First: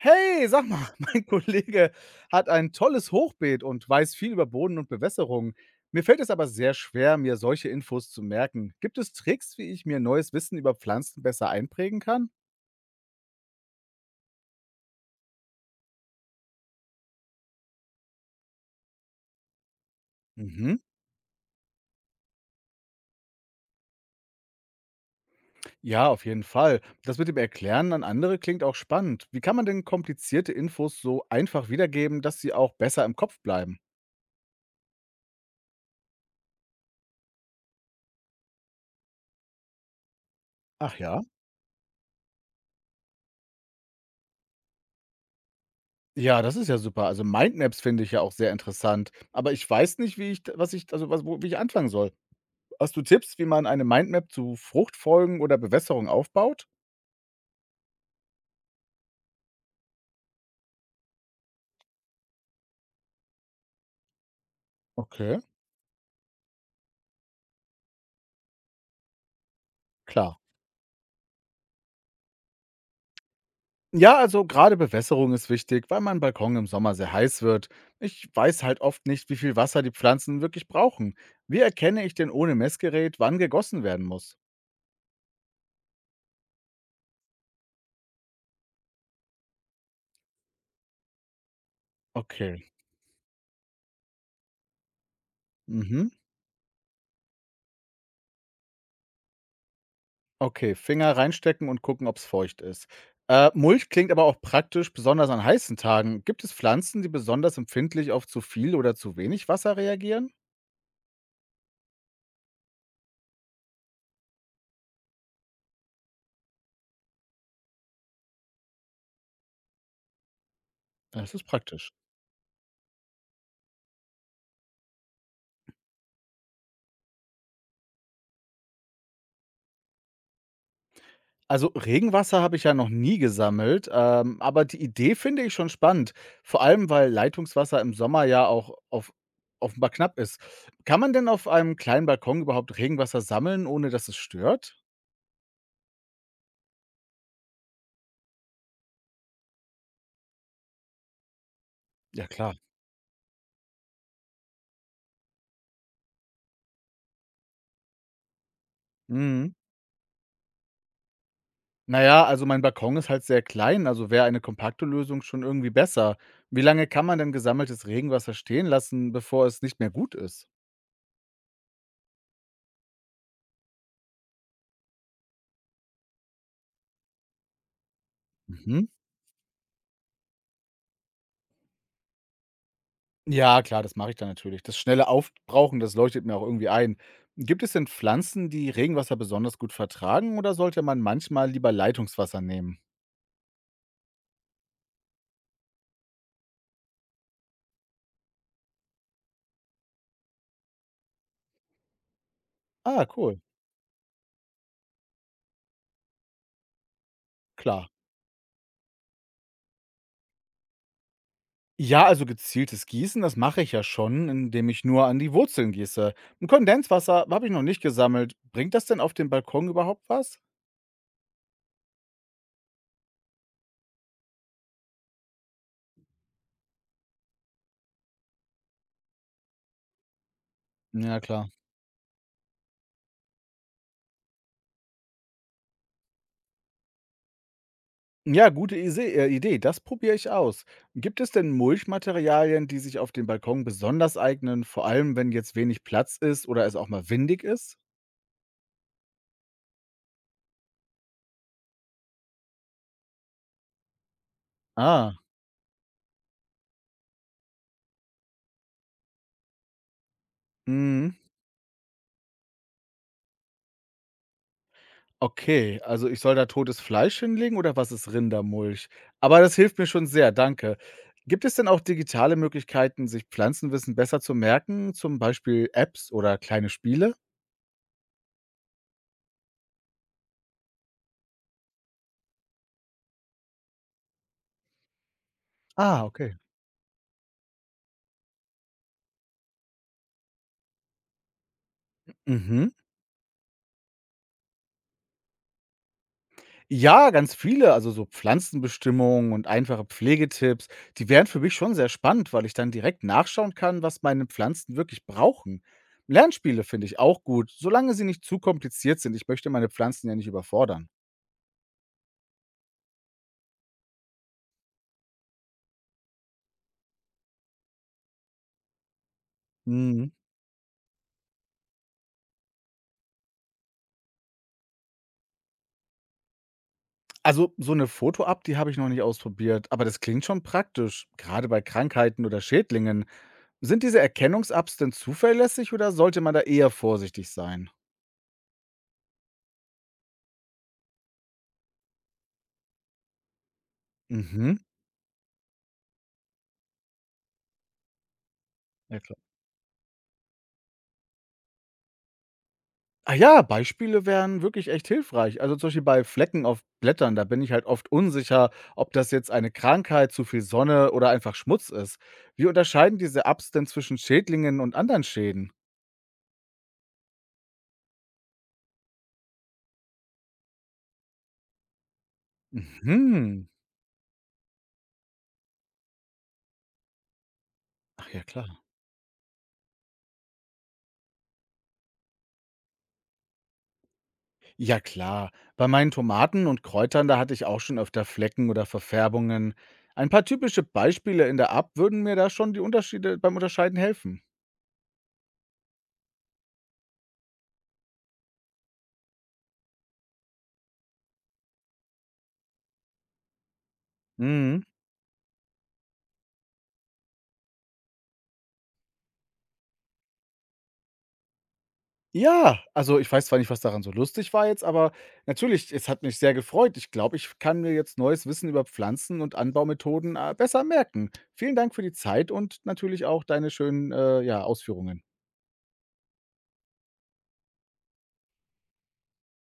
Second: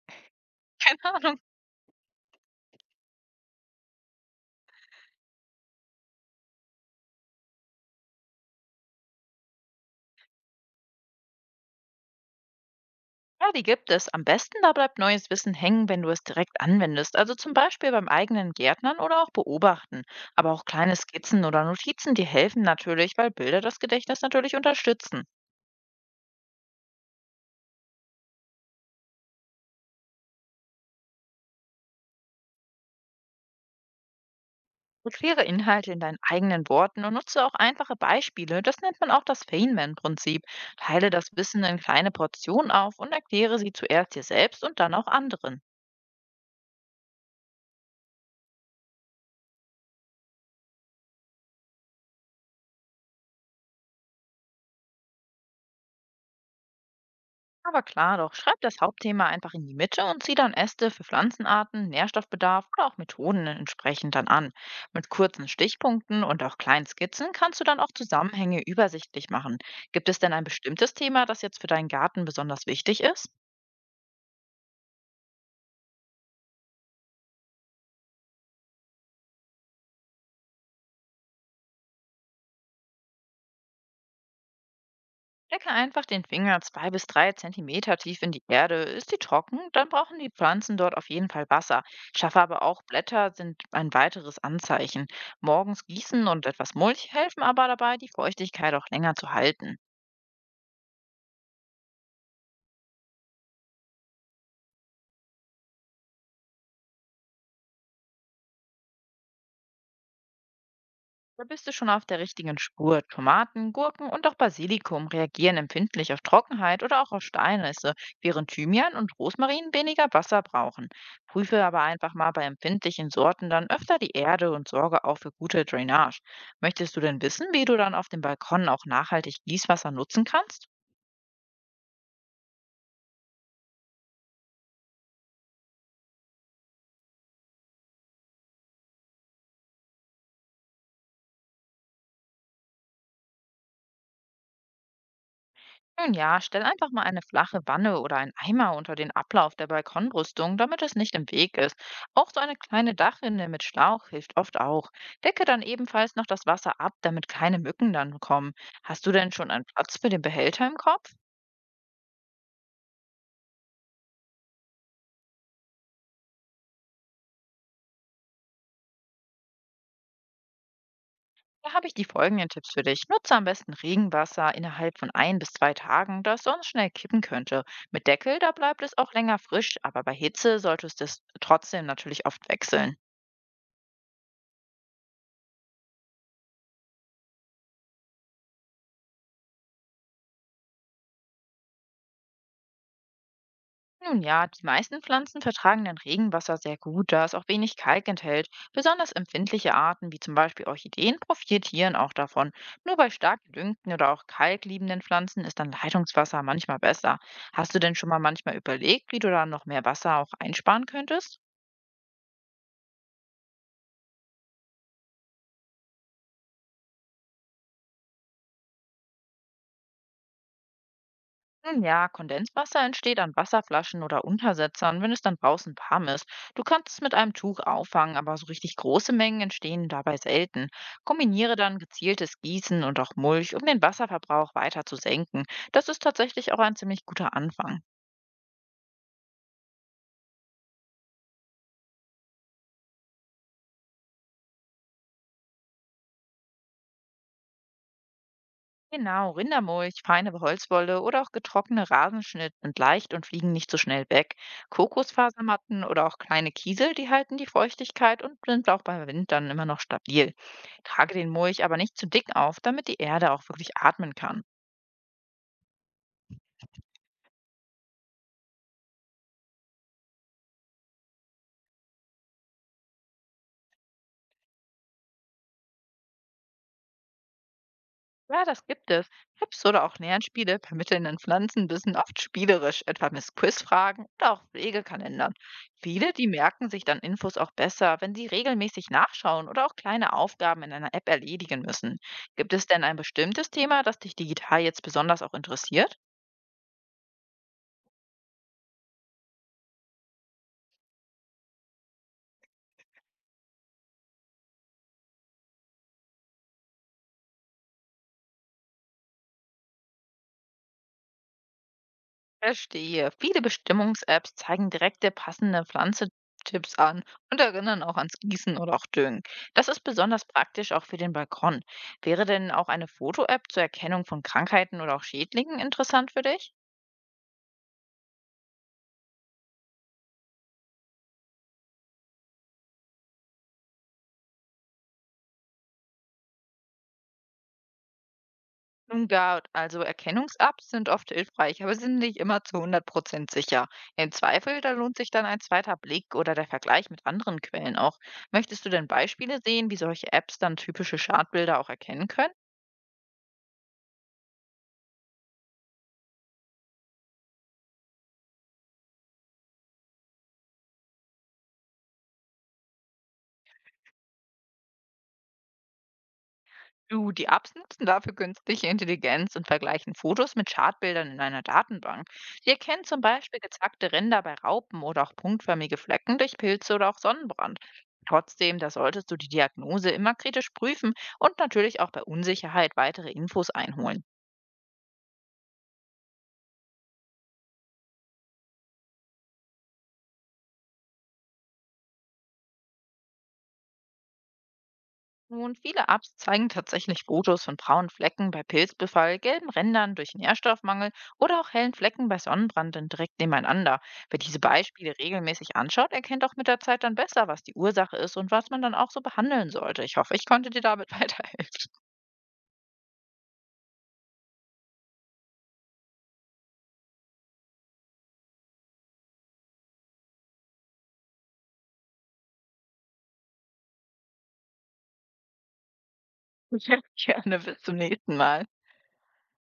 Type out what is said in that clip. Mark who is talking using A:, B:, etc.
A: Hey, sag mal,
B: Keine
A: mein
B: Ahnung.
A: Kollege hat ein tolles Hochbeet und weiß viel über Boden und Bewässerung. Mir fällt es aber sehr schwer, mir solche Infos zu merken. Gibt es Tricks, wie ich mir neues Wissen über Pflanzen besser einprägen kann?
B: Ja, die gibt es. Am besten, da bleibt neues Wissen hängen, wenn du es direkt anwendest. Also zum Beispiel beim eigenen Gärtnern oder auch beobachten. Aber auch
A: Mhm.
B: kleine Skizzen oder Notizen, die helfen natürlich, weil Bilder das Gedächtnis natürlich unterstützen.
A: Ja, auf jeden Fall. Das mit dem Erklären an andere klingt auch spannend. Wie kann man denn komplizierte Infos so einfach wiedergeben, dass sie auch besser im Kopf bleiben?
B: Erkläre Inhalte in deinen eigenen Worten und nutze auch einfache Beispiele. Das nennt man auch das Feynman-Prinzip.
A: Ach
B: Teile
A: ja?
B: das Wissen in kleine Portionen auf und erkläre sie zuerst dir selbst und dann auch anderen.
A: Ja, das ist ja super. Also Mindmaps finde ich ja auch sehr interessant. Aber ich weiß nicht, was ich, wie ich anfangen soll. Hast du Tipps, wie man eine Mindmap zu Fruchtfolgen oder Bewässerung aufbaut?
B: Aber klar doch, schreib das Hauptthema einfach in die Mitte und zieh dann Äste für Pflanzenarten, Nährstoffbedarf oder auch Methoden entsprechend dann an. Mit
A: Okay,
B: kurzen Stichpunkten und auch kleinen Skizzen kannst du dann auch Zusammenhänge übersichtlich machen. Gibt es denn
A: klar.
B: ein bestimmtes Thema, das jetzt für deinen Garten besonders wichtig ist?
A: Ja, also gerade Bewässerung ist wichtig, weil mein Balkon im Sommer sehr heiß wird. Ich weiß halt oft nicht, wie viel Wasser die Pflanzen wirklich brauchen. Wie erkenne ich denn ohne Messgerät, wann gegossen werden muss?
B: Stecke einfach den Finger 2 bis 3 Zentimeter tief in die Erde. Ist die trocken, dann brauchen die Pflanzen dort auf jeden Fall Wasser. Schaffe aber
A: Okay.
B: auch Blätter sind ein weiteres Anzeichen. Morgens
A: Mhm.
B: gießen und etwas Mulch helfen aber dabei, die Feuchtigkeit auch länger zu halten.
A: Okay, Finger reinstecken und gucken, ob es feucht ist. Mulch klingt aber auch praktisch, besonders an heißen Tagen. Gibt es Pflanzen, die besonders empfindlich auf zu viel oder zu wenig Wasser reagieren?
B: Da bist du schon auf der richtigen Spur. Tomaten, Gurken und auch Basilikum reagieren empfindlich auf Trockenheit oder auch auf Steinrisse, während Thymian und Rosmarin weniger Wasser brauchen.
A: Das ist
B: Prüfe aber
A: praktisch.
B: einfach mal bei empfindlichen Sorten dann öfter die Erde und sorge auch für gute Drainage. Möchtest du denn wissen, wie du dann auf dem Balkon auch nachhaltig Gießwasser nutzen kannst?
A: Also Regenwasser habe ich ja noch nie gesammelt, aber die Idee finde ich schon spannend, vor allem weil Leitungswasser im Sommer ja auch auf offenbar knapp ist. Kann man denn auf einem kleinen Balkon überhaupt Regenwasser sammeln, ohne dass es stört?
B: Nun ja, stell einfach mal eine flache Wanne oder einen Eimer unter den Ablauf der Balkonbrüstung, damit es nicht im Weg ist.
A: Ja,
B: Auch so eine
A: klar.
B: kleine Dachrinne mit Schlauch hilft oft auch. Decke dann ebenfalls noch das Wasser ab, damit keine Mücken dann kommen. Hast du denn schon
A: Mhm.
B: einen Platz für den Behälter im Kopf?
A: Naja, also mein Balkon ist halt sehr klein, also wäre eine kompakte Lösung schon irgendwie besser. Wie lange kann man denn gesammeltes Regenwasser stehen lassen, bevor es nicht mehr gut ist?
B: Da habe ich die folgenden Tipps für dich. Nutze am besten Regenwasser innerhalb von 1 bis 2 Tagen, das sonst schnell kippen könnte. Mit Deckel, da bleibt
A: Mhm.
B: es auch länger frisch, aber bei Hitze solltest du es trotzdem natürlich oft wechseln.
A: Ja, klar, das mache ich dann natürlich. Das schnelle Aufbrauchen, das leuchtet mir auch irgendwie ein. Gibt es denn Pflanzen, die Regenwasser besonders gut vertragen oder sollte man manchmal lieber Leitungswasser nehmen?
B: Nun ja, die meisten Pflanzen vertragen dann Regenwasser sehr gut, da es auch wenig Kalk enthält. Besonders empfindliche Arten wie zum Beispiel Orchideen profitieren auch davon. Nur
A: Ah,
B: bei
A: cool,
B: stark gedüngten oder auch kalkliebenden Pflanzen ist dann Leitungswasser manchmal besser. Hast du
A: klar.
B: denn schon mal manchmal überlegt, wie du da noch mehr Wasser auch einsparen könntest?
A: Ja, also gezieltes Gießen, das mache ich ja schon, indem ich nur an die Wurzeln gieße. Ein Kondenswasser habe ich noch nicht gesammelt. Bringt das denn auf dem Balkon überhaupt was?
B: Nun ja, Kondenswasser entsteht an Wasserflaschen oder Untersetzern, wenn es dann draußen warm ist. Du kannst es mit einem Tuch auffangen, aber so richtig große Mengen entstehen dabei selten.
A: Ja, klar.
B: Kombiniere dann gezieltes Gießen und auch Mulch, um den Wasserverbrauch weiter zu senken. Das ist tatsächlich auch ein ziemlich guter Anfang.
A: Ja, gute Ise Idee, das probiere ich aus. Gibt es denn Mulchmaterialien, die sich auf dem Balkon besonders eignen, vor allem wenn jetzt wenig Platz ist oder es auch mal windig ist?
B: Genau, Rindermulch, feine Holzwolle oder auch getrocknete Rasenschnitt sind leicht und fliegen nicht so schnell weg.
A: Ah,
B: Kokosfasermatten oder auch kleine Kiesel, die halten die Feuchtigkeit und sind auch bei Wind dann immer noch stabil. Trage
A: mhm.
B: den Mulch aber nicht zu dick auf, damit die Erde auch wirklich atmen kann.
A: Okay, also ich soll da totes Fleisch hinlegen oder was ist Rindermulch? Aber das hilft mir schon sehr, danke. Gibt es denn auch digitale Möglichkeiten, sich Pflanzenwissen besser zu merken, zum Beispiel Apps oder kleine Spiele?
B: Ja, das gibt es. Apps oder auch Lernspiele vermitteln in Pflanzenwissen oft spielerisch, etwa mit Quizfragen oder auch Pflegekalendern.
A: Ah,
B: Viele, die
A: okay.
B: merken sich dann Infos auch besser, wenn sie regelmäßig nachschauen oder auch kleine Aufgaben in einer App erledigen müssen. Gibt es
A: Mhm.
B: denn ein bestimmtes Thema, das dich digital jetzt besonders auch interessiert?
A: Ja, ganz viele, also so Pflanzenbestimmungen und einfache Pflegetipps, die wären für mich schon sehr spannend, weil ich dann direkt nachschauen kann, was meine Pflanzen wirklich brauchen. Lernspiele finde ich auch gut, solange sie nicht zu kompliziert sind. Ich möchte meine Pflanzen ja nicht überfordern.
B: Verstehe. Viele Bestimmungs-Apps zeigen direkt der passende Pflanze Tipps an und erinnern auch ans Gießen oder auch Düngen. Das ist
A: Mhm.
B: besonders praktisch auch für den Balkon. Wäre denn auch eine Foto-App zur Erkennung von Krankheiten oder auch Schädlingen interessant für dich?
A: Also so eine Foto-App, die habe ich noch nicht ausprobiert, aber das klingt schon praktisch, gerade bei Krankheiten oder Schädlingen. Sind diese Erkennungs-Apps denn zuverlässig oder sollte man da eher vorsichtig sein?
B: Nun ja, also Erkennungs-Apps sind oft hilfreich, aber sind nicht immer zu 100% sicher. Im
A: Mhm.
B: Zweifel, da lohnt sich dann ein zweiter Blick oder der Vergleich mit anderen Quellen auch. Möchtest du denn Beispiele sehen, wie solche Apps dann typische Schadbilder auch erkennen können?
A: Ah ja, Beispiele wären wirklich echt hilfreich. Also zum Beispiel bei Flecken auf Blättern, da bin ich halt oft unsicher, ob das jetzt eine Krankheit, zu viel Sonne oder einfach Schmutz ist. Wie unterscheiden diese Apps denn zwischen Schädlingen und anderen Schäden?
B: Du, die Apps nutzen dafür künstliche Intelligenz und vergleichen Fotos mit Chartbildern in einer Datenbank. Sie erkennen zum Beispiel
A: Mhm.
B: gezackte Ränder bei Raupen oder auch punktförmige Flecken durch Pilze oder auch Sonnenbrand.
A: Ach ja,
B: Trotzdem,
A: klar.
B: da solltest du die Diagnose immer kritisch prüfen und natürlich auch bei Unsicherheit weitere Infos einholen.
A: Ja, klar. Bei meinen Tomaten und Kräutern, da hatte ich auch schon öfter Flecken oder Verfärbungen. Ein paar typische Beispiele in der App würden mir da schon die Unterschiede beim Unterscheiden helfen.
B: Nun, viele Apps zeigen tatsächlich Fotos von braunen Flecken bei Pilzbefall, gelben Rändern durch Nährstoffmangel oder auch hellen Flecken bei Sonnenbrand dann direkt nebeneinander. Wer diese
A: Mhm.
B: Beispiele regelmäßig anschaut, erkennt auch mit der Zeit dann besser, was die Ursache ist und was man dann auch so behandeln sollte. Ich hoffe, ich konnte dir damit weiterhelfen.
A: Ja, also, ich weiß zwar nicht, was daran so lustig war jetzt, aber natürlich, es hat mich sehr gefreut. Ich glaube, ich kann mir jetzt neues Wissen über Pflanzen und Anbaumethoden, besser merken. Vielen Dank für die Zeit und natürlich auch deine schönen, Ausführungen.
B: Gerne, bis zum nächsten Mal.